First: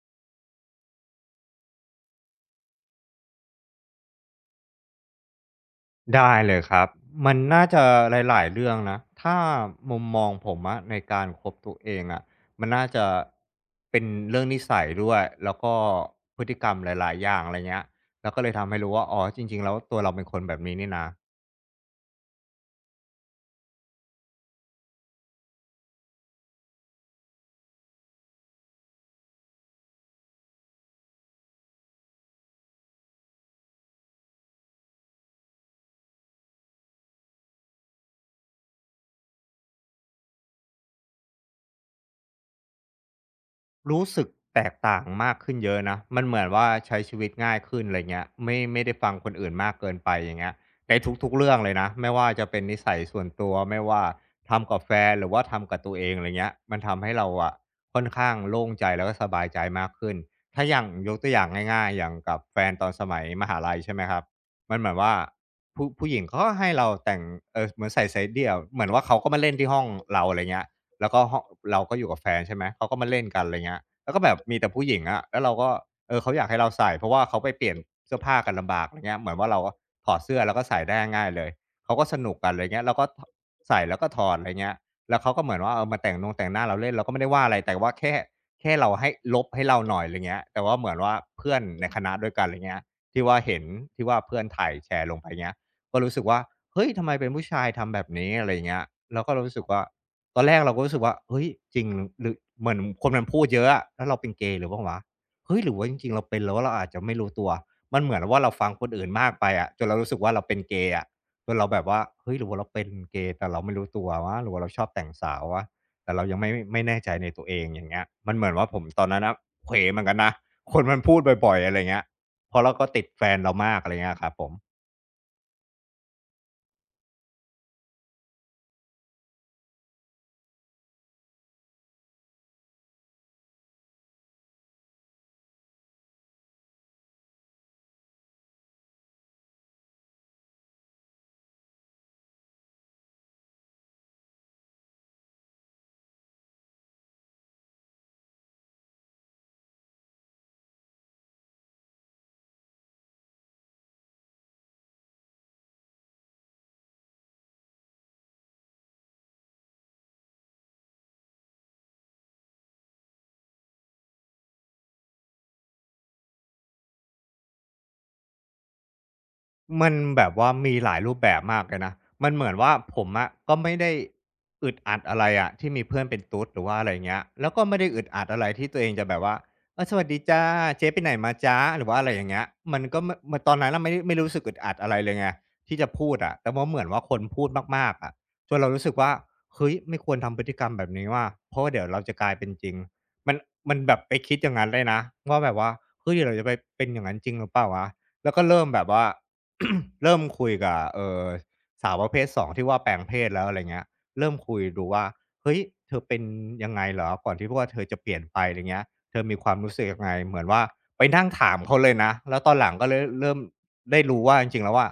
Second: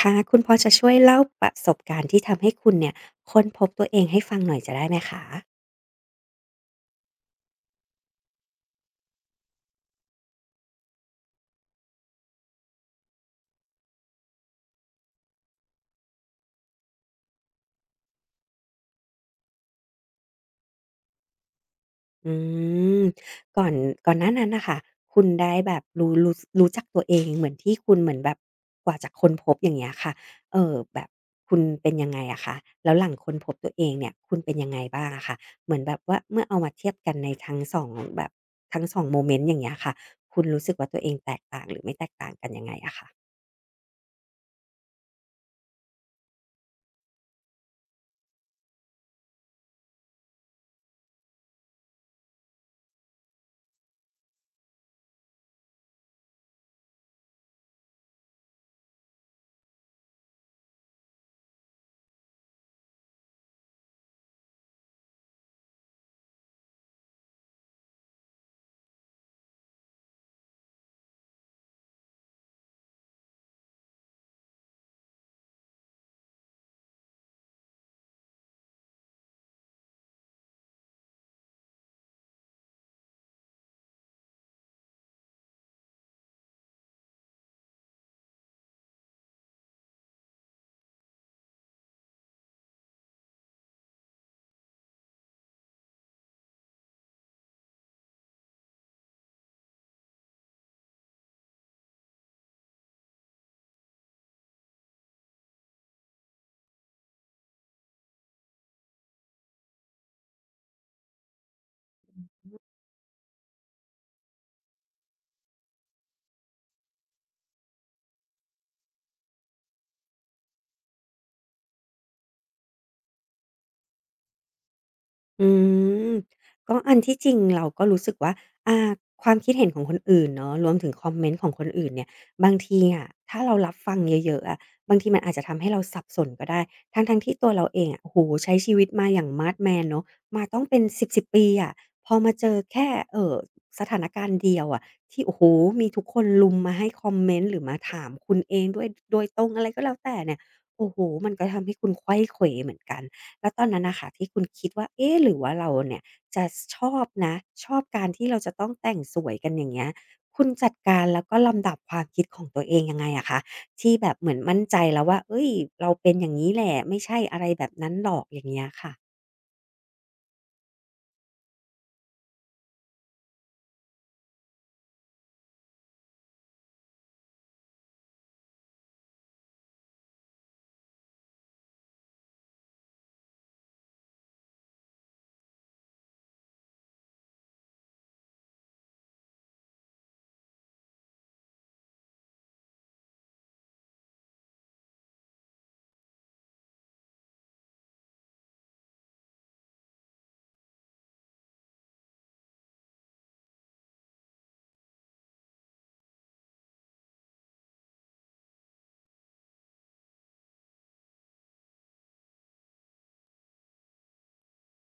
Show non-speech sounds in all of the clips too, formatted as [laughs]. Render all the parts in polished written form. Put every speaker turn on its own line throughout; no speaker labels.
ค่ะคุณพอจะช่วยเล่าประสบการณ์ที่ทำให้คุณเนี่ยค้นพบตัวเองให้ฟังหน่อยจะได้ไหมคะ
ได้เลยครับ มันน่าจะหลายๆเรื่องนะ ถ้ามุมมองผมอะในการคบตัวเองอะมันน่าจะเป็นเรื่องนิสัยด้วย แล้วก็พฤติกรรมหลายๆอย่างอะไรเงี้ย แล้วก็เลยทำให้รู้ว่าอ๋อจริงๆแล้วตัวเราเป็นคนแบบนี้นี่นะ
อืมก่อนก่อนหน้านั้นน่ะค่ะคุณได้แบบรู้จักตัวเองเหมือนที่คุณเหมือนแบบกว่าจะค้นพบอย่างเงี้ยค่ะแบบคุณเป็นยังไงอะคะแล้วหลังค้นพบตัวเองเนี่ยคุณเป็นยังไงบ้างอะคะเหมือนแบบว่าเมื่อเอามาเทียบกันในทั้งสองแบบทั้งสองโมเมนต์อย่างเงี้ยค่ะคุณรู้สึกว่าตัวเองแตกต่างหรือไม่แตกต่างกันยังไงอะคะ
รู้สึกแตกต่างมากขึ้นเยอะนะ มันเหมือนว่าใช้ชีวิตง่ายขึ้นอะไรเงี้ยไม่ได้ฟังคนอื่นมากเกินไปอย่างเงี้ยในทุกๆเรื่องเลยนะไม่ว่าจะเป็นนิสัยส่วนตัว ไม่ว่าทำกับแฟนหรือว่าทำกับตัวเองอะไรเงี้ยมันทำให้เราอะค่อนข้างโล่งใจแล้วก็สบายใจมากขึ้นถ้าอย่างยกตัวอย่างง่ายๆอย่างกับแฟนตอนสมัยมหาลัยใช่ไหมครับมันเหมือนว่าผู้หญิงเขาก็ให้เราแต่งเหมือนใส่ไซสาเดี่ยวเหมือนว่าเขาก็มาเล่นที่ห้องเราอะไรเงี้ย แล้วก็ห้องเราก็อยู่กับแฟนใช่ไหมเขาก็มาเล่นกันอะไรเงี้ยแล้วก็แบบมีแต่ผู้หญิงอะแล้วเราก็เขาอยากให้เราใส่เพราะว่าเขาไปเปลี่ยนเสื้อผ้ากันลำบากอะไรเงี้ยเหมือนว่าเราก็ถอดเสื้อแล้วก็ใส่ได้ง่ายเลยเขาก็สนุกกันอะไรเงี้ยเราก็ใส่แล้วก็ถอดอะไรเงี้ยแล้วเขาก็เหมือนว่ามาแต่งนงแต่งหน้าเราเล่นเราก็ไม่ได้ว่าอะไรแต่ว่าแค่เราให้ลบให้เราหน่อยอะไรเงี้ยแต่ว่าเหมือนว่าเพื่อนในคณะด้วยกันอะไรเงี้ยที่ว่าเห็นที่ว่าเพื่อนถ่ายแชร์ลงไปเงี้ยก็รู้สึกว่าเฮ้ยทำไมเป็นผู้ชายทำแบบนี้อะไรเงี้ยเราก็รู้สึกว่า ตอนแรกเราก็รู้สึกว่าเฮ้ยจริงหรือเหมือนคนมันพูดเยอะอะแล้วเราเป็นเกย์หรือเปล่าวะเฮ้ยหรือว่าจริงๆเราเป็นแล้วเราอาจจะไม่รู้ตัวมันเหมือนว่าเราฟังคนอื่นมากไปอะจนเรารู้สึกว่าเราเป็นเกย์อะจนเราแบบว่าเฮ้ยหรือว่าเราเป็นเกย์แต่เราไม่รู้ตัววะหรือว่าเราชอบแต่งสาววะแต่เรายังไม่แน่ใจในตัวเองอย่างเงี้ยมันเหมือนว่าผมตอนนั้นน่ะเขวเหมือนกันนะคนมันพูดบ่อยๆอะไรเงี้ยเพราะเราก็ติดแฟนเรามากอะไรเงี้ยครับผม
อืมก็อันที่จริงเราก็รู้สึกว่าอ่าความคิดเห็นของคนอื่นเนาะรวมถึงคอมเมนต์ของคนอื่นเนี่ยบางทีอะถ้าเรารับฟังเยอะๆอะบางทีมันอาจจะทำให้เราสับสนก็ได้ทั้งๆที่ตัวเราเองอะโอ้โฮใช้ชีวิตมาอย่างมาดแมนเนาะมาต้องเป็น10ๆปีอะพอมาเจอแค่สถานการณ์เดียวอะที่โอ้โฮมีทุกคนรุมมาให้คอมเมนต์หรือมาถามคุณเองด้วยโดยตรงอะไรก็แล้วแต่เนี่ยโอ้โฮมันก็ทำให้คุณไขว้เขวเหมือนกัน แล้วตอนนั้นนะค่ะที่คุณคิดว่าเอ๊ะหรือว่าเราเนี่ยจะชอบนะชอบการที่เราจะต้องแต่งสวยกันอย่างเงี้ยคุณจัดการแล้วก็ลำดับความคิดของตัวเองยังไงอะคะที่แบบเหมือนมั่นใจแล้วว่าเฮ้ยเราเป็นอย่างงี้แหละไม่ใช่อะไรแบบนั้นหรอกอย่างเงี้ยค่ะ
มันแบบว่ามีหลายรูปแบบมากเลยนะ มันเหมือนว่าผมอะก็ไม่ได้อึดอัดอะไรอะที่มีเพื่อนเป็นตุ๊ดหรือว่าอะไรเงี้ยแล้วก็ไม่ได้อึดอัดอะไรที่ตัวเองจะแบบว่าสวัสดีจ้าเจ๊ไปไหนมาจ้าหรือว่าอะไรอย่างเงี้ยมันก็ไม่มันตอนนั้นเราไม่ได้ไม่รู้สึกอึดอัดอะไรเลยไงที่จะพูดอะแต่ว่าเหมือนว่าคนพูดมากๆอะจนเรารู้สึกว่าเฮ้ยไม่ควรทำพฤติกรรมแบบนี้ว่าเพราะว่าเดี๋ยวเราจะกลายเป็นจริงมันมันแบบไปคิดอย่างนั้นเลยนะว่าแบบว่าเฮ้ยเดี๋ยวเราจะไปเป็นอย่างนั้นจริงหรือเปล่าวะ แล้วก็เริ่มแบบว่า [clears throat] [coughs] เริ่มคุยกับสาวประเภทสองที่ว่าแปลงเพศแล้วอะไรเงี้ยเริ่มคุยดูว่าเฮ้ยเธอเป็นยังไงเหรอก่อนที่ว่าเธอจะเปลี่ยนไปอะไรเงี้ยเธอมีความรู้สึกยังไงเหมือนว่าไปนั่งถามเขาเลยนะแล้วตอนหลังก็เลยเริ่มได้รู้ว่าจริงๆแล้วว่า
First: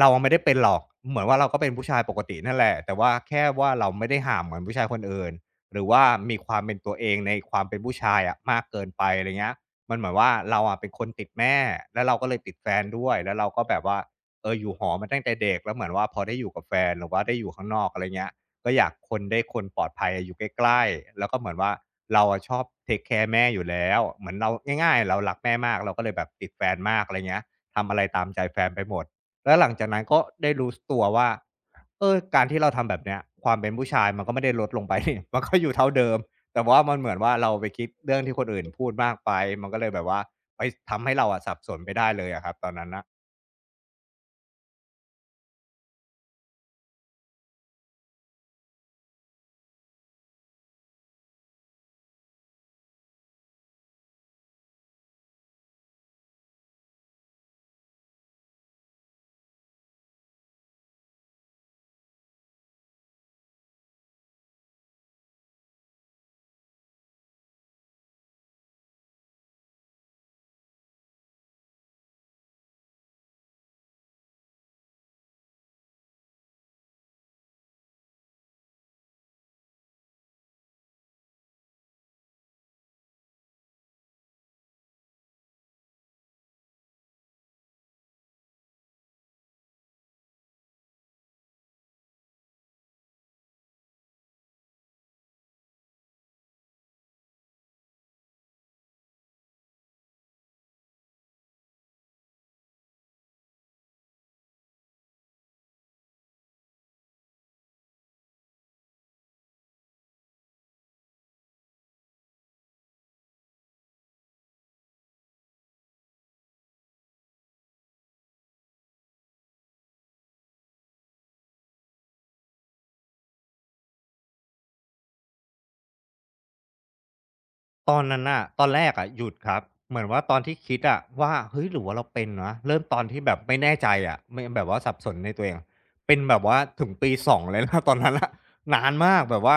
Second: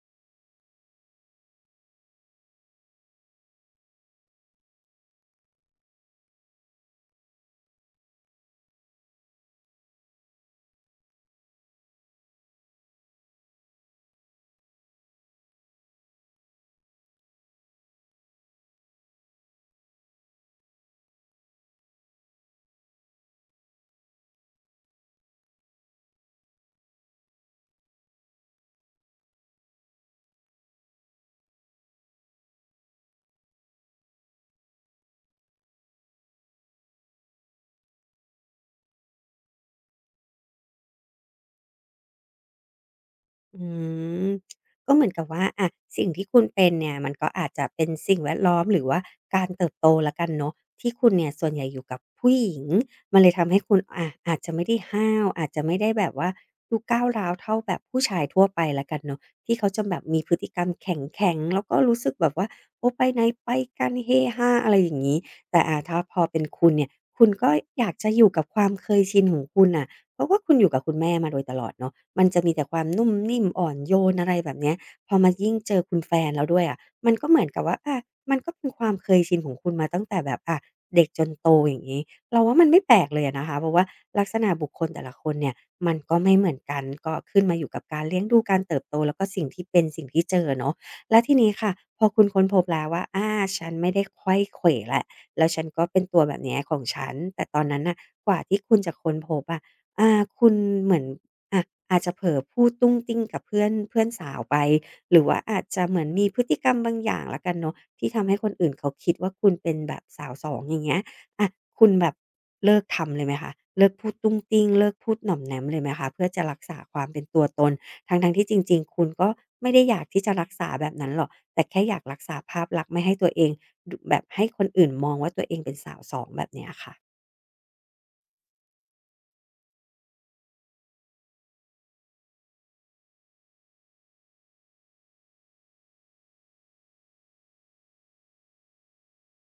เราไม่ได้เป็นหรอกเหมือนว่าเราก็เป็นผู้ชายปกตินั่นแหละแต่ว่าแค่ว่าเราไม่ได้ห่างเหมือนผู้ชายคนอื่นหรือว่ามีความเป็นตัวเองในความเป็นผู้ชายอะมากเกินไปอะไรเงี้ย มันเหมือนว่าเราอะเป็นคนติดแม่แล้วเราก็เลยติดแฟนด้วยแล้วเราก็แบบว่าอยู่หอมาตั้งแต่เด็กแล้วเหมือนว่าพอได้อยู่กับแฟนหรือว่าได้อยู่ข้างนอกอะไรเงี้ยก็อยากคนได้คนปลอดภัยอะอยู่ใกล้ๆแล้วก็เหมือนว่าเราอะชอบเทกแคร์แม่อยู่แล้วเหมือนเราง่ายๆเรารักแม่มากเราก็เลยแบบติดแฟนมากอะไรเงี้ยทำอะไรตามใจแฟนไปหมดแล้วหลังจากนั้นก็ได้รู้สตัวว่าการที่เราทำแบบเนี้ยความเป็นผู้ชายมันก็ไม่ได้ลดลงไป [laughs] นี่มันก็อยู่เท่าเดิม แต่ว่ามันเหมือนว่าเราไปคิดเรื่องที่คนอื่นพูดมากไป มันก็เลยแบบว่าไปทำให้เราอะสับสนไปได้เลยอะครับตอนนั้นนะ
อืมก็เหมือนกับว่าอะสิ่งที่คุณเป็นเนี่ยมันก็อาจจะเป็นสิ่งแวดล้อมหรือว่าการเติบโตแล้วกันเนาะที่คุณเนี่ยส่วนใหญ่อยู่กับผู้หญิงมันเลยทำให้คุณอะอาจจะไม่ได้ห้าวอาจจะไม่ได้แบบว่าดูก้าวร้าวเท่าแบบผู้ชายทั่วไปแล้วกันเนาะที่เขาจะแบบมีพฤติกรรมแข็งๆแล้วก็รู้สึกแบบว่าโอ้ไปไหนไปกันเฮฮาอะไรอย่างงี้แต่ถ้าพอเป็นคุณเนี่ยคุณก็อยากจะอยู่กับความเคยชินของคุณน่ะ เพราะว่าคุณอยู่กับคุณแม่มาโดยตลอดเนาะมันจะมีแต่ความนุ่มนิ่มอ่อนโยนอะไรแบบเนี้ยพอมายิ่งเจอคุณแฟนแล้วด้วยอะมันก็เหมือนกับว่าอามันก็เป็นความเคยชินของคุณมาตั้งแต่แบบอะเด็กจนโตอย่างงี้เราว่ามันไม่แปลกเลยอะนะคะเพราะว่าลักษณะบุคคลแต่ละคนเนี่ยมันก็ไม่เหมือนกันก็ขึ้นมาอยู่กับการเลี้ยงดูการเติบโตแล้วก็สิ่งที่เจอเนาะแล้วทีนี้ค่ะพอคุณค้นพบแล้วว่าอาฉันไม่ได้ไขว้เขวแล้วแล้วฉันก็เป็นตัวแบบเนี้ยของฉันแต่ตอนนั้นน่ะกว่าที่คุณจะค้นพบอะ อาคุณเหมือนอะอาจจะเผลอพูดตุ้งติ้งกับเพื่อนเพื่อนสาวไปหรือว่าอาจจะเหมือนมีพฤติกรรมบางอย่างแล้วกันเนาะที่ทำให้คนอื่นเขาคิดว่าคุณเป็นแบบสาวสองอย่างเงี้ยอะคุณแบบเลิกทำเลยไหมคะเลิกพูดตุ้งติ้งเลิกพูดหน่อมแหนมเลยไหมคะเพื่อจะรักษาความเป็นตัวตนทั้งๆที่จริงๆคุณก็ไม่ได้อยากที่จะรักษาแบบนั้นหรอกแต่แค่อยากรักษาภาพลักษณ์ไม่ให้ตัวเองดแบบให้คนอื่นมองว่าตัวเองเป็นสาวสองแบบเนี้ยค่ะ
ตอนนั้นน่ะตอนแรกอะหยุดครับเหมือนว่าตอนที่คิดอะว่าเฮ้ยหรือว่าเราเป็นวะเริ่มตอนที่แบบไม่แน่ใจอะไม่แบบว่าสับสนในตัวเองเป็นแบบว่าถึงปี2เลยนะ [laughs] ตอนนั้นน่ะนานมากแบบว่า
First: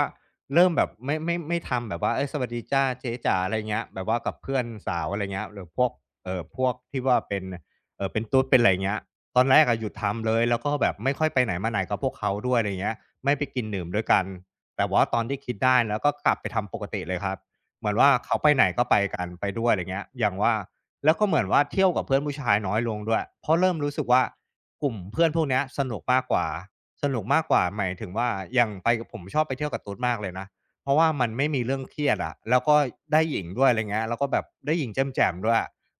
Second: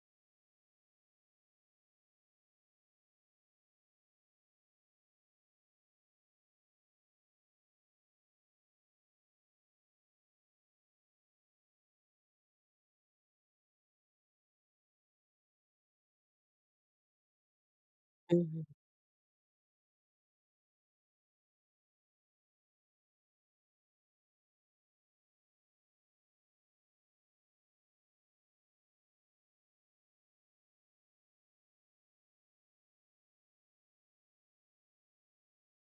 เริ่มแบบไม่ทำแบบว่าเฮ้ยสวัสดีจ้ะเจ๊จ๋าอะไรเงี้ยแบบว่ากับเพื่อนสาวอะไรเงี้ยหรือพวกพวกที่ว่าเป็นเป็นตุ๊ดเป็นไรเงี้ยตอนแรกอะหยุดทำเลยแล้วก็แบบไม่ค่อยไปไหนมาไหนกับพวกเขาด้วยอะไรเงี้ยไม่ไปกินดื่มด้วยกันแต่ว่าตอนที่คิดได้แล้วก็กลับไปทำปกติเลยครับ เหมือนว่า
อื
เขาไปไหนก็
ม
ไปกันไปด้วยอะไรเงี้ยอย่างว่าแล้วก็เหมือนว่าเที่ยวกับเพื่อนผู้ชายน้อยลงด้วย เพราะเริ่มรู้สึกว่ากลุ่มเพื่อนพวกเนี้ยสนุกมากกว่าสนุกมากกว่าหมายถึงว่าอย่างไปกับผมชอบไปเที่ยวกับตุ๊ดมากเลยนะ เพราะว่ามันไม่มีเรื่องเครียดอะแล้วก็ได้หญิงด้วยอะไรเงี้ยแล้วก็แบบได้หญิงแจ่มๆด้วย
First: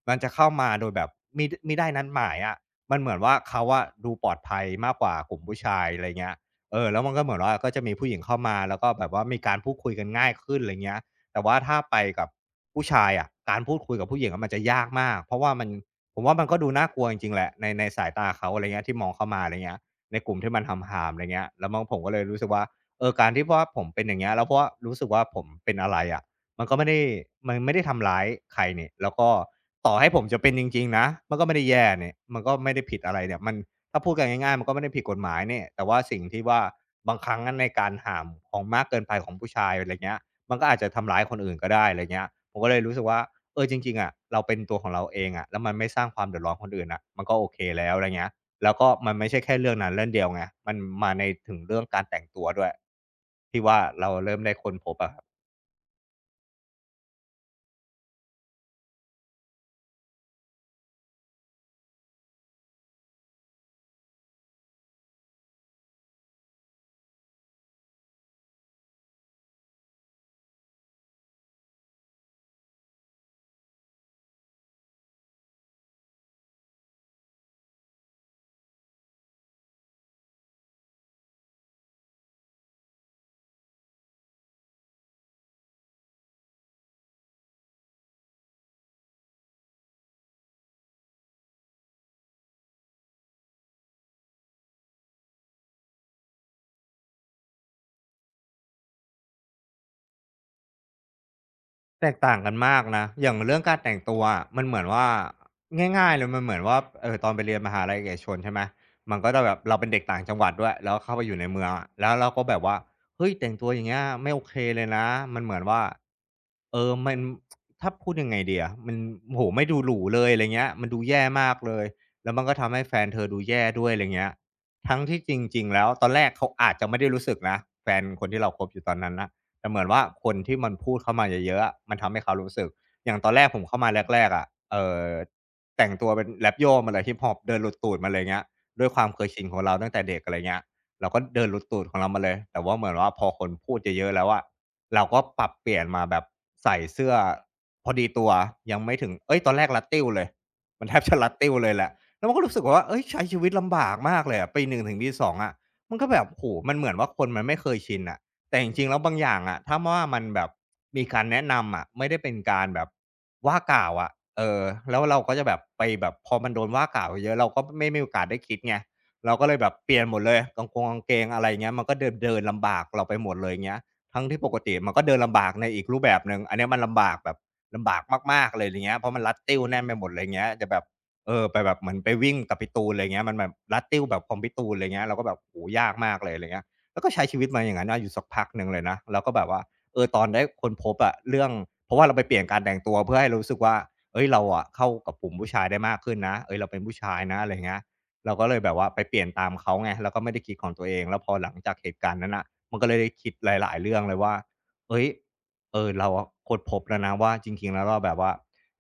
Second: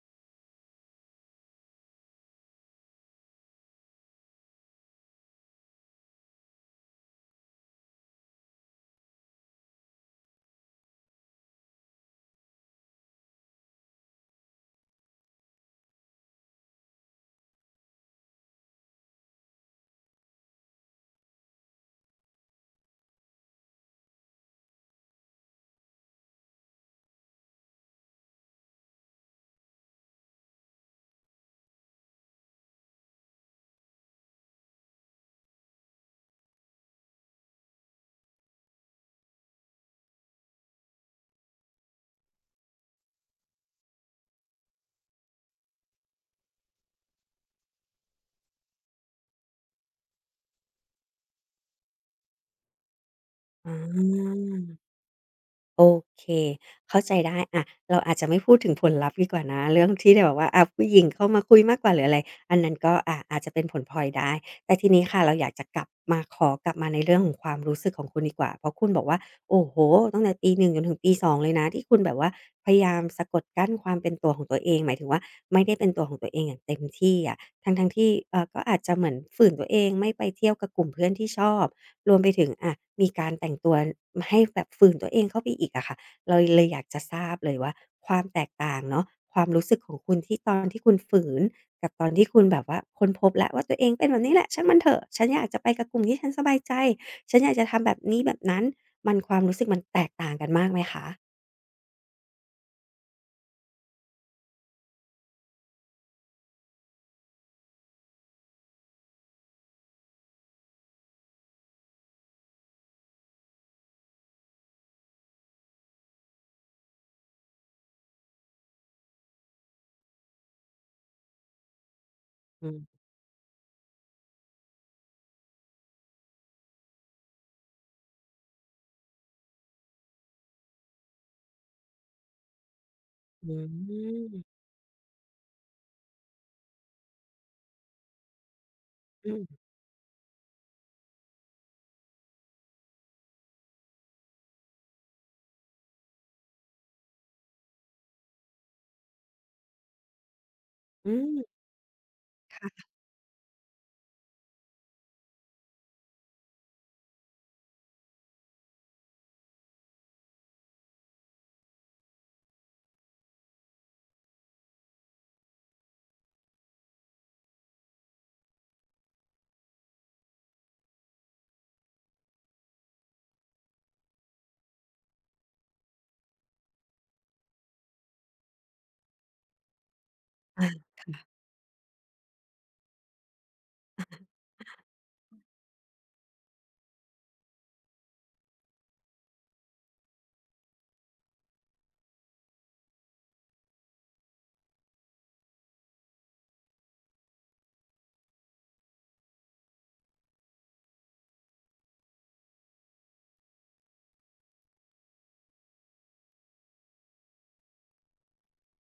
มันจะเข้ามาโดยแบบได้นัดหมายอะมันเหมือนว่าเขาอะดูปลอดภัยมากกว่ากลุ่มผู้ชายอะไรเงี้ยเออแล้วมันก็เหมือนว่าก็จะมีผู้หญิงเข้ามาแล้วก็แบบว่ามีการพูดคุยกันง่ายขึ้นอะไรเงี้ย แต่ว่าถ้าไปกับผู้ชายอะการพูดคุยกับผู้หญิงอะมันจะยากมากเพราะว่ามันผมว่ามันก็ดูน่ากลัวจริงๆแหละในสายตาเขาอะไรเงี้ยที่มองเข้ามาอะไรเงี้ยในกลุ่มที่มันห่ามๆอะไรเงี้ยแล้วมนผมก็เลยรู้สึกว่าเออการที่ว่าผมเป็นอย่างเงี้ยแล้วเพราะว่ารู้สึกว่าผมเป็นอะไรอะมันก็ไม่ได้มันไม่ได้ทำร้ายใครนี่แล้วก็ต่อให้ผมจะเป็นจริงๆนะมันก็ไม่ได้แย่นี่มันก็ไม่ได้ผิดอะไรเนี่ยมันถ้าพูดกันง่ายๆมันก็ไม่ได้ผิดกฎหมายนี่แต่ว่าสิ่งที่ว่าบางครั้งอะในการห่ามของมากเกินไปของผู้ชายอะไรเงี้ย มันก็อาจจะทำร้ายคนอื่นก็ได้อะไรเงี้ยผมก็เลยรู้สึกว่าเออจริงๆอะเราเป็นตัวของเราเองอะแล้วมันไม่สร้างความเดือดร้อนคนอื่นน่ะมันก็โอเคแล้วอะไรเงี้ยแล้วก็มันไม่ใช่แค่เรื่องนั้นเรื่องเดียวไงมันมาในถึงเรื่องการแต่งตัวด้วยที่
อา
ว่าเราเริ่มได้ค้นพบอะ
โอเคเข้าใจได้อะเราอาจจะไม่พูดถึงผลลัพธ์ดีกว่านะเรื่องที่แบบว่าผู้หญิงเข้ามาคุยมากกว่าหรืออะไรอันนั้นก็อาจจะเป็นผลพลอยได้ แต่ทีนี้ค่ะเราอยากจะกลับมาขอกลับมาในเรื่องของความรู้สึกของคุณดีกว่าเพราะคุณบอกว่าโอ้โฮตั้งแต่ปี1จนถึงปี2เลยนะ ที่คุณแบบว่าพยายามสะกดกั้นความเป็นตัวของตัวเองหมายถึงว่าไม่ได้เป็นตัวของตัวเองอย่างเต็มที่อะทั้งๆที่ก็อาจจะเหมือนฝืนตัวเองไม่ไปเที่ยวกับกลุ่มเพื่อนที่ชอบ รวมไปถึงอะมีการแต่งตัวให้แบบฝืนตัวเองเข้าไปอีกอะค่ะเราเลยอยากจะทราบเลยว่าความแตกต่างเนาะความรู้สึกของคุณที่ตอนที่คุณฝืนกับตอนที่คุณแบบว่าค้นพบแล้วว่าตัวเองเป็นแบบนี้แหละช่างมันเถอะฉันอยากจะไปกับกลุ่มที่ฉันสบายใจฉันอยากจะทำแบบนี้แบบนั้นมันความรู้สึกมันแตกต่างกันมากไหมคะ
แตกต่างกันมากนะอย่างเรื่องการแต่งตัวอะมันเหมือนว่าง่ายๆเลยมันเหมือนว่าตอนไปเรียนมหาลัยเอกชนใช่ไหมมันก็จะแบบเราเป็นเด็กต่างจังหวัดด้วยแล้วเข้าไปอยู่ในเมืองอะแล้วเราก็แบบว่าเฮ้ยแต่งตัวอย่างเงี้ยไม่โอเคเลยนะมันเหมือนว่าเออมันถ้าพูดยังไงดีอะมันโอ้โฮไม่ดูหรูเลยอะไรเงี้ยมันดูแย่มากเลยแล้วมันก็
อื
ทำ
ม
ให้แฟนเธอดูแย่ด้วยอะไรเงี้ยทั้งที่จริงๆแล้วตอนแรกเขาอาจจะไม่ได้รู้สึกนะแฟนคนที่เราคบอยู่ตอนนั้นน่ะ แต่เหมือนว่าคนที่มันพูดเข้ามาเยอะๆอะมันทำให้เขารู้สึก อย่างตอนแร
อื
กผมเข้ามาแรกๆอะ
ม
เอ่อแต่งตัวเป็นแร็ปโยมาเลยฮิปฮอปเดินหลุดตูดมาเลยเงี้ยด้วยความเคย
อื
ชินของ
ม
เราตั้งแต่เด็กอะไรเงี้ยเราก็เดินหลุดตูดของเรามาเลยแต่ว่าเหมือนว่าพอคนพูดเยอะๆแล้วอะเราก็ปรับเปลี่ยนมาแบบใส่เสื้อพอดีตัวยังไม่ถึงเฮ้ยตอนแรกรัดติ้วเลยมันแทบ
อื
จะรัดติ้ว
ม
เลยแหละแล้วมันก็รู้สึกว่า
ค่ะ
เฮ้ยใช้ชีวิตลำบากมากเลยอะปีหนึ่งถึงปี2องอะมันก็แบบโอ้โฮมันเหมือนว่าคนมันไม่เคยชินอะ แต่จริงๆแล้วบางอย่างอะถ้าว่ามันแบบมีการแนะนำอะไม่ได้เป็นการแบบว่ากล่าวอะเออแล้วเราก็จะแบบไปแบบพอมันโดนว่ากล่าวเยอะๆเราก็ไม่มีโอกาสได้คิดไงเราก็เลยแบบเปลี่ยนหมดเลยกางเกงอะไร่าเงี้ยมันก็เดินเดินลำบากเราไปหมดเลยเงี้ยทั้งที่ปกติมันก็เดินลำบากในอีกรูปแบบหนึ่งอันเนี้ยมันลำบากแบบลำบากมากๆเลยไรเงี้ยเพราะมันรัดติ้วแน่นไปหมดไรเงี้ยจะแบบไปแบบเหมือนไปวิ่งกับพี่ตูนไรเงี้ยมันแบบรัดติ้วแบบของพี่ตูนไรเงี้ยเราก็แบบโอ้โฮยากมากเลยไรเงี้ย แล้วก็ใช้ชีวิตมาอย่างนั้นนะอยู่สักพักหนึ่งเลยนะแล้วก็แบบว่าตอนได้ค้นพบอะเรื่องเพราะว่าเราไปเปลี่ยนการแต่งตัวเพื่อให้เรารู้สึกว่าเฮ้ยเราอะเข้ากับกลุ่มผู้ชายได้มากขึ้นนะเฮ้ยเราเป็นผู้ชายนะอะไรเงี้ยเราก็เลยแบบว่าไปเปลี่ยนตามเขาไงแล้วก็ไม่ได้คิดของตัวเองแล้วพอหลังจากเหตุการณ์นั้นน่ะมันก็เลยได้คิดหลายๆเรื่องเลยว่าเฮ้ยเราอะค้นพบแล้วนะว่าจริงๆแล้วเราแบบว่า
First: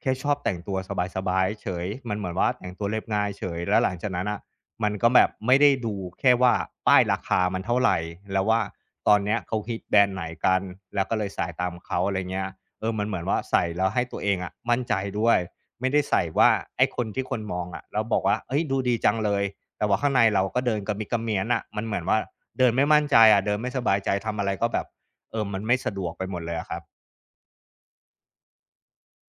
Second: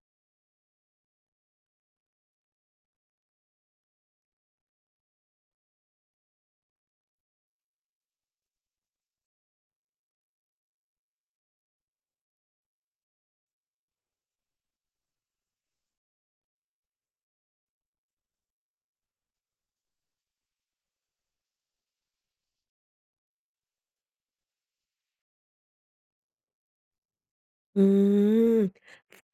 แค่ชอบแต่งตัวสบายๆเฉยมันเหมือนว่าแต่งตัวเรียบง่ายเฉยแล้วหลังจากนั้นน่ะ มันก็แบบไม่ได้ดูแค่ว่าป้ายราคามันเท่าไหรแล้วว่าตอนเนี้ยเขาฮิตแบรนด์ไหนกันแล้วก็เลยใส่ตามเขาอะไรเงี้ยมันเหมือนว่าใส่แล้วให้ตัวเองอะมั่นใจด้วยไม่ได้ใส่ว่าไอ้คนที่คนมองอะแล้วบอกว่าเฮ้ยดูดีจังเลยแต่ว่าข้างในเราก็เดินกระมิดกระเมี้ยนอะมันเหมือนว่าเดินไม่มั่นใจอะเดินไม่สบายใจทำอะไรก็แบบมันไม่สะดวกไปหมดเลยอะครับ
อืม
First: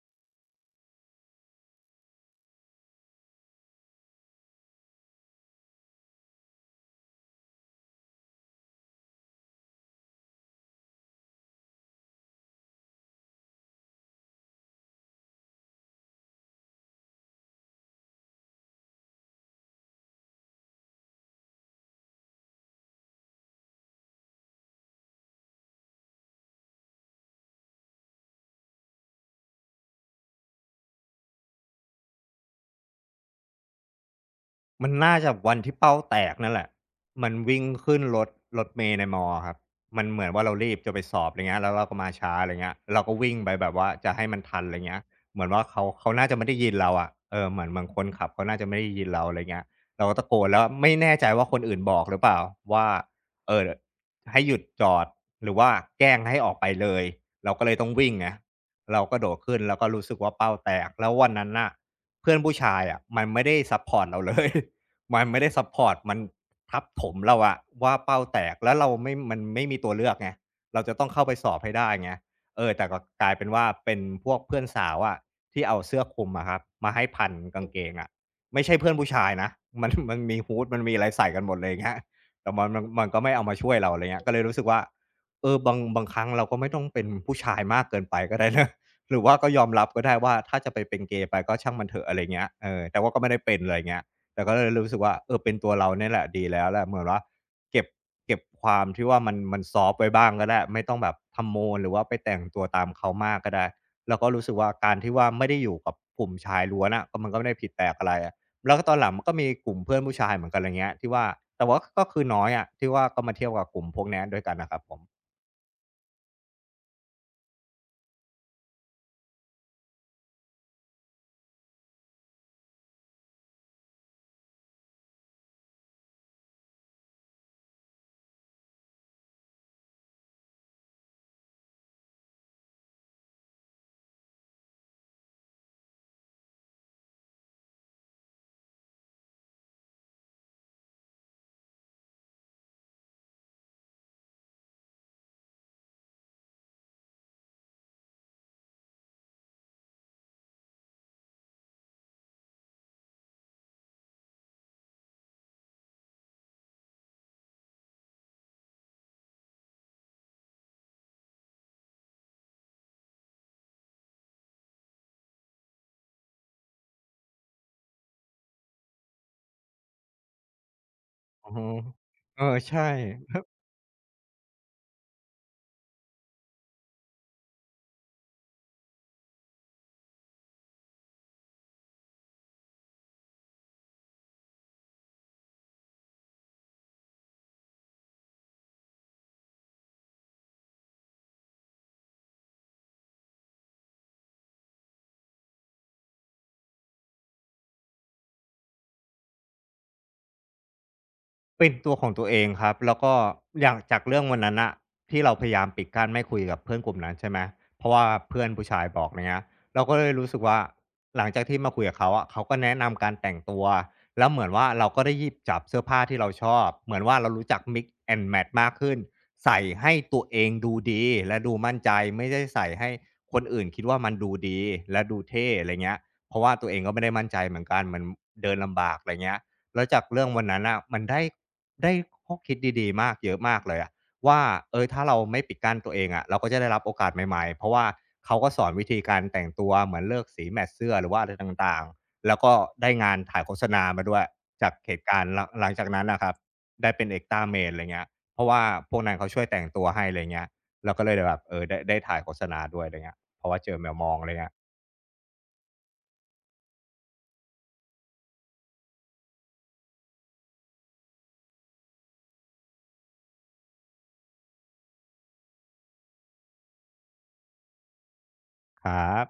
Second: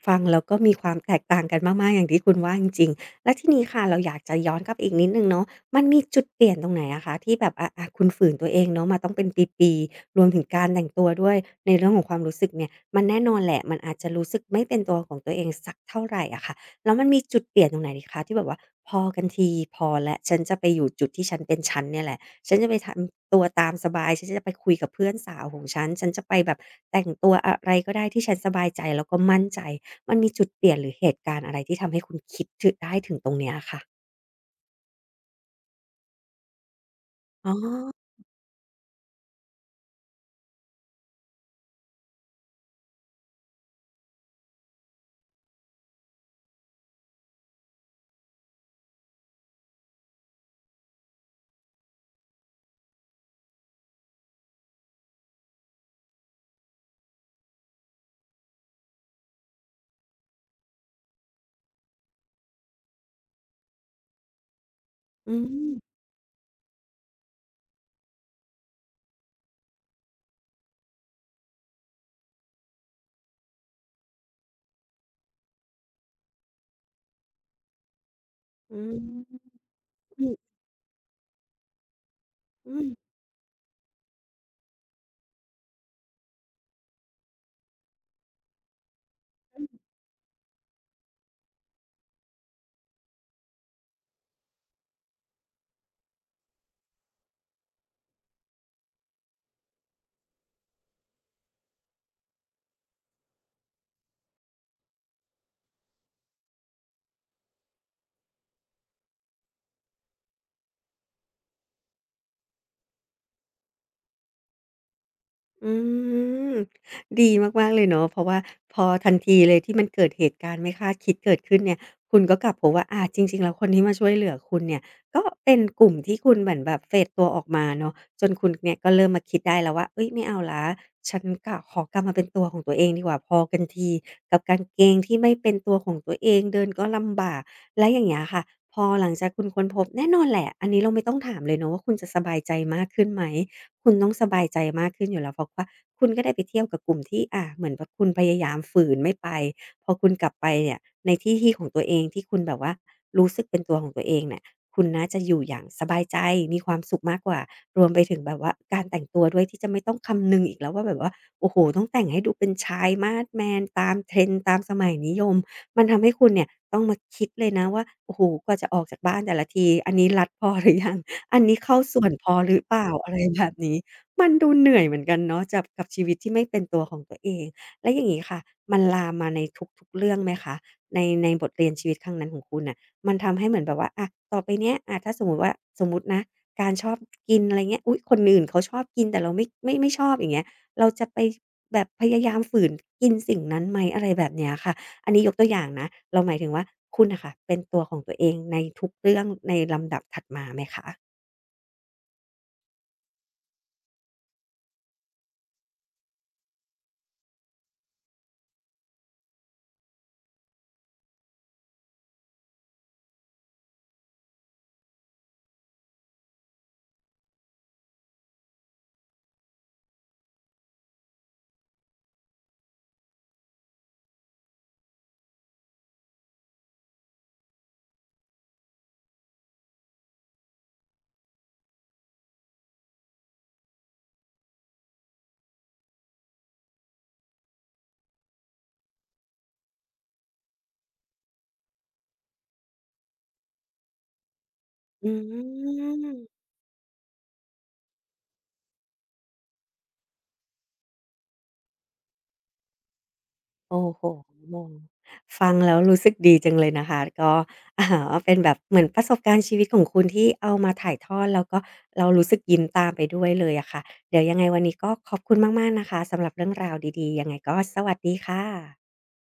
ฟังแล้วก็มีความแตกต่างกันมากๆอย่างที่คุณว่าจริงๆแล้วทีนี้ค่ะเราอยากจะย้อนกลับไปอีกนิดหนึ่งเนาะมันมีจุดเปลี่ยนตรงไหนอะคะที่แบบอะคุณฝืนตัวเองเนาะมาต้องเป็นปีๆรวมถึงการแต่งตัวด้วยในเรื่องของความรู้สึกเนี่ยมันแน่นอนแหละมันอาจจะรู้สึกไม่เป็นตัวของตัวเองสักเท่าไรอะค่ะแล้วมันมีจุดเปลี่ยนตรงไหนอีกคะที่แบบว่าพอกันทีพอแล้วฉันจะไปอยู่จุดที่ฉันเป็นฉันเนี่ยแหละ ฉันจะไปทำตัวตามสบาย ฉันจะไปคุยกับเพื่อนสาวของฉัน ฉันจะไปแบบแต่งตัวอะไรก็ได้ที่ฉันสบายใจแล้วก็มั่นใจ มันมีจุดเปลี่ยนหรือเหตุการณ์อะไรที่ทำให้คุณคิดถได้ถึงตรงเนี้ยอะค่ะ
มันน่าจะวันที่เป้าแตกนั่นแหละมัน
อ๋อ
วิ่งขึ้นรถรถเมล์ในมอะครับมันเหมือนว่าเรารีบจะไปสอบไรเงี้ยแล้วเราก็มาช้าไรเงี้ยเราก็วิ่งไปแบบว่าจะให้มันทันไรเงี้ยเหมือนว่าเขาน่าจะไม่ได้ยินเราอะเหมือนคนขับเขาน่าจะไม่ได้ยินเราไรเงี้ยเราก็ตะโกนแล้วไม่แน่ใจว่าคนอื่นบอกหรือเปล่าว่าเอ่อให้หยุดจอดหรือว่าแกล้งให้ออกไปเลยเราก็เลยต้องวิ่งไงเราก็โดดขึ้นแล้วก็รู้สึกว่าเป้าแตกแล้ววันนั้นน่ะเพื่อนผู้ชายอะมันไม่ได้ซัปพอร์ตเราเลย มัน
อื
ไม่ได้ซัปพอร์ต
ม
มันทับถมเราอะว่าเป้าแตกแล้วเราไม่ไม่มีตัวเลือกไงเราจะต้องเข้าไปสอบให้ได้ไงแต่ก็กลายเป็นว่าเป็นพวกเพื่อนสาวอะที่เอาเสื้อคลุมอะครับมาให้พันกางเกงอะไม่
อื
ใช่เพื่อนผู้ชาย
ม
นะมัน
อือ
มีฮูดมันมีอะไรใส่กันหมดเลยอย่างเงี้ยแต่มัน
อื
มันมัน
ม
ก็ไม่เอามาช่วยเราอะไรเงี้ยก็เลยรู้สึกว่าบางครั้งเราก็ไม่ต้องเป็นผู้ชายมากเกินไปก็ได้นะ [laughs] หรือว่าก็ยอมรับก็ได้ว่าถ้าจะไปเป็นเกย์ไปก็ช่างมันเถอะอะไรเงี้ยแต่ว่าก็ไม่ได้เป็นอะไรเงี้ย แต่ก็เลยรู้สึกว่าเป็นตัวเราเนี่ยแหละดีแล้วแหละเหมือนว่าเก็บเก็บความที่ว่ามันซอฟต์ไว้บ้างก็ได้ไม่ต้องแบบทำโมนหรือว่าไปแต่งตัวตามเขามากก็ได้แล้วก็รู้สึกว่าการที่ว่าไม่ได้อยู่กับกลุ่มชายล้วนอะก็มันก็ไม่ได้ผิดแปลกอะไรอะแล้วก็ตอนหลังมันก็มีกลุ่มเพื่อนผู้ชายเหมือนกันไรเงี้ยที่ว่าแต่ว่าก็คือน้อยอะที่ว่าก็มาเที่ยวกับกลุ่มพวกเนี้ยด้วยกันน่ะครับผม
อืมดีมากๆเลยเนาะเพราะว่าพอทันทีเลยที่มันเกิดเหตุการณ์ไม่คาดคิดเกิดขึ้นเนี่ยคุณก็กลับพบว่าอาจริงๆแล้วคนที่มาช่วยเหลือคุณเนี่ยก็เป็นกลุ่มที่คุณเหมือนแบบเฟดตัวออกมาเนาะจนคุณเนี่ยก็เริ่มมาคิดได้แล้วว่าเฮ้ยไม่เอาแล้วฉันกะขอกลับมาเป็นตัวของตัวเองดีกว่าพอกันทีกับกางเกงที่ไม่เป็นตัวของตัวเองเดินก็ลำบากแล้วอย่างเงี้ยค่ะพอหลังจากคุณค้นพบแน่นอนแหละอันนี้เราไม่ต้องถามเลยเนาะว่าคุณจะสบายใจมากขึ้นไหม คุณต้องสบายใจมากขึ้นอยู่แล้วเพราะว่าคุณก็ได้ไปเที่ยวกับกลุ่มที่อ่าเหมือนแบบคุณพยายามฝืนไม่ไปพอคุณกลับไปเนี่ยในที่ที่ของตัวเองที่คุณแบบว่ารู้สึกเป็นตัวของตัวเองเนี่ยคุณน่าจะอยู่อย่างสบายใจมีความสุขมากกว่ารวมไปถึงแบบว่าการแต่งตัวด้วยที่จะไม่ต้องคำนึงอีกแล้วว่าแบบว่าโอ้โฮต้องแต่งให้ดูเป็นชายมาสแมนตาม trend ตามสมัยนิยมมันทำให้คุณเนี่ยต้องมาคิดเลยนะว่าโอ้โฮกว่าจะออกจากบ้านแต่ละทีอันนี้รัดพอหรือยัง อัน
อือ
นี้
ฮึ
เข้าส่วนพอหรือเป
ใช่
ล่าอะไรแบบนี้มันดูเหนื่อยเหมือนกันเนาะจับกับชีวิตที่ไม่เป็นตัวของตัวเองแล้วอย่างงี้ค่ะมันลามมาในทุกๆเรื่องไหมคะในบทเรียนชีวิตครั้งนั้นของคุณน่ะมันทำให้เหมือนแบบว่าอะต่อไปเนี้ยอะถ้าสมมุติว่าสมมุตินะการชอบกินอะไรเงี้ยอุ๊ยคนอื่นเขาชอบกินแต่เราไม่ชอบอย่างเงี้ยเราจะไปแบบพยายามฝืนกินสิ่งนั้นไหมอะไรแบบเนี้ยค่ะอันนี้ยกตัวอย่างนะเราหมายถึงว่าคุณน่ะค่ะเป็นตัวของตัวเองในทุกเรื่องในลำดับถัดมาไหมคะ
เป็นตัวของตัวเองครับแล้วก็อย่างจากเรื่องวันนั้นอะที่เราพยายามปิดกั้นไม่คุยกับเพื่อนกลุ่มนั้นใช่ไหมเพราะว่าเพื่อนผู้ชายบอกเนี้ยเราก็เลยรู้สึกว่าหลังจากที่มาคุยกับเขาอะเขาก็แนะนำการแต่งตัวแล้วเหมือนว่าเราก็ได้หยิบจับเสื้อผ้าที่เราชอบเหมือนว่าเรารู้จัก mix and match มากขึ้นใส่ให้ตัวเองดูดีและดูมั่นใจไม่ได้ใส่ให้คนอื่นคิดว่ามันดูดีและดูเท่อะไรเงี้ยเพราะว่าตัวเองก็ไม่ได้มั่นใจเหมือนกันมันเดินลำบากอะไรเงี้ยแล้วจากเรื่องวันนั้นอ่ะมันได้ ได้ข้อคิดดีๆมากเยอะมากเลยอะว่าถ้าเราไม่ปิดกั้นตัวเองอะเราก็จะได้รับโอกาสใหม่ๆเพราะว่าเขาก็สอนวิธีการแต่งตัวเหมือนเลือกสีแมตช์เสื้อหรือว่าอะไรต่างๆแล้วก็ได้งานถ่ายโฆษณามาด้วยจากเหตุ
อื
การณ์หลังจากนั้นน่ะครับ
ม
ได้เป็น Extra Maid อะไรเงี้ยเพราะว่าพวกนั้นเขาช่วยแต่งตัวให้อะไรเงี้ยเราก็เลยแบบได้ถ่ายโฆษณาด้วยอะไรเงี้ยเพราะว่าเจอ
โอ้
แมว
โฮ
มองอะไรเงี้ย
ฟังแล้วรู้สึกดีจังเลยนะคะก็อ่าเป็นแบบเหมือนประสบการณ์ชีวิตของคุณที่เอามาถ่ายทอดแล้วก็เรารู้สึกยิ้มตามไปด้วยเลยอะค่ะเดี๋ยวยังไงวันนี้ก็ขอบคุณมากๆนะคะสำหรับเรื่องราวดีๆยังไงก็สวัสดีค่
ค
ะ
รับ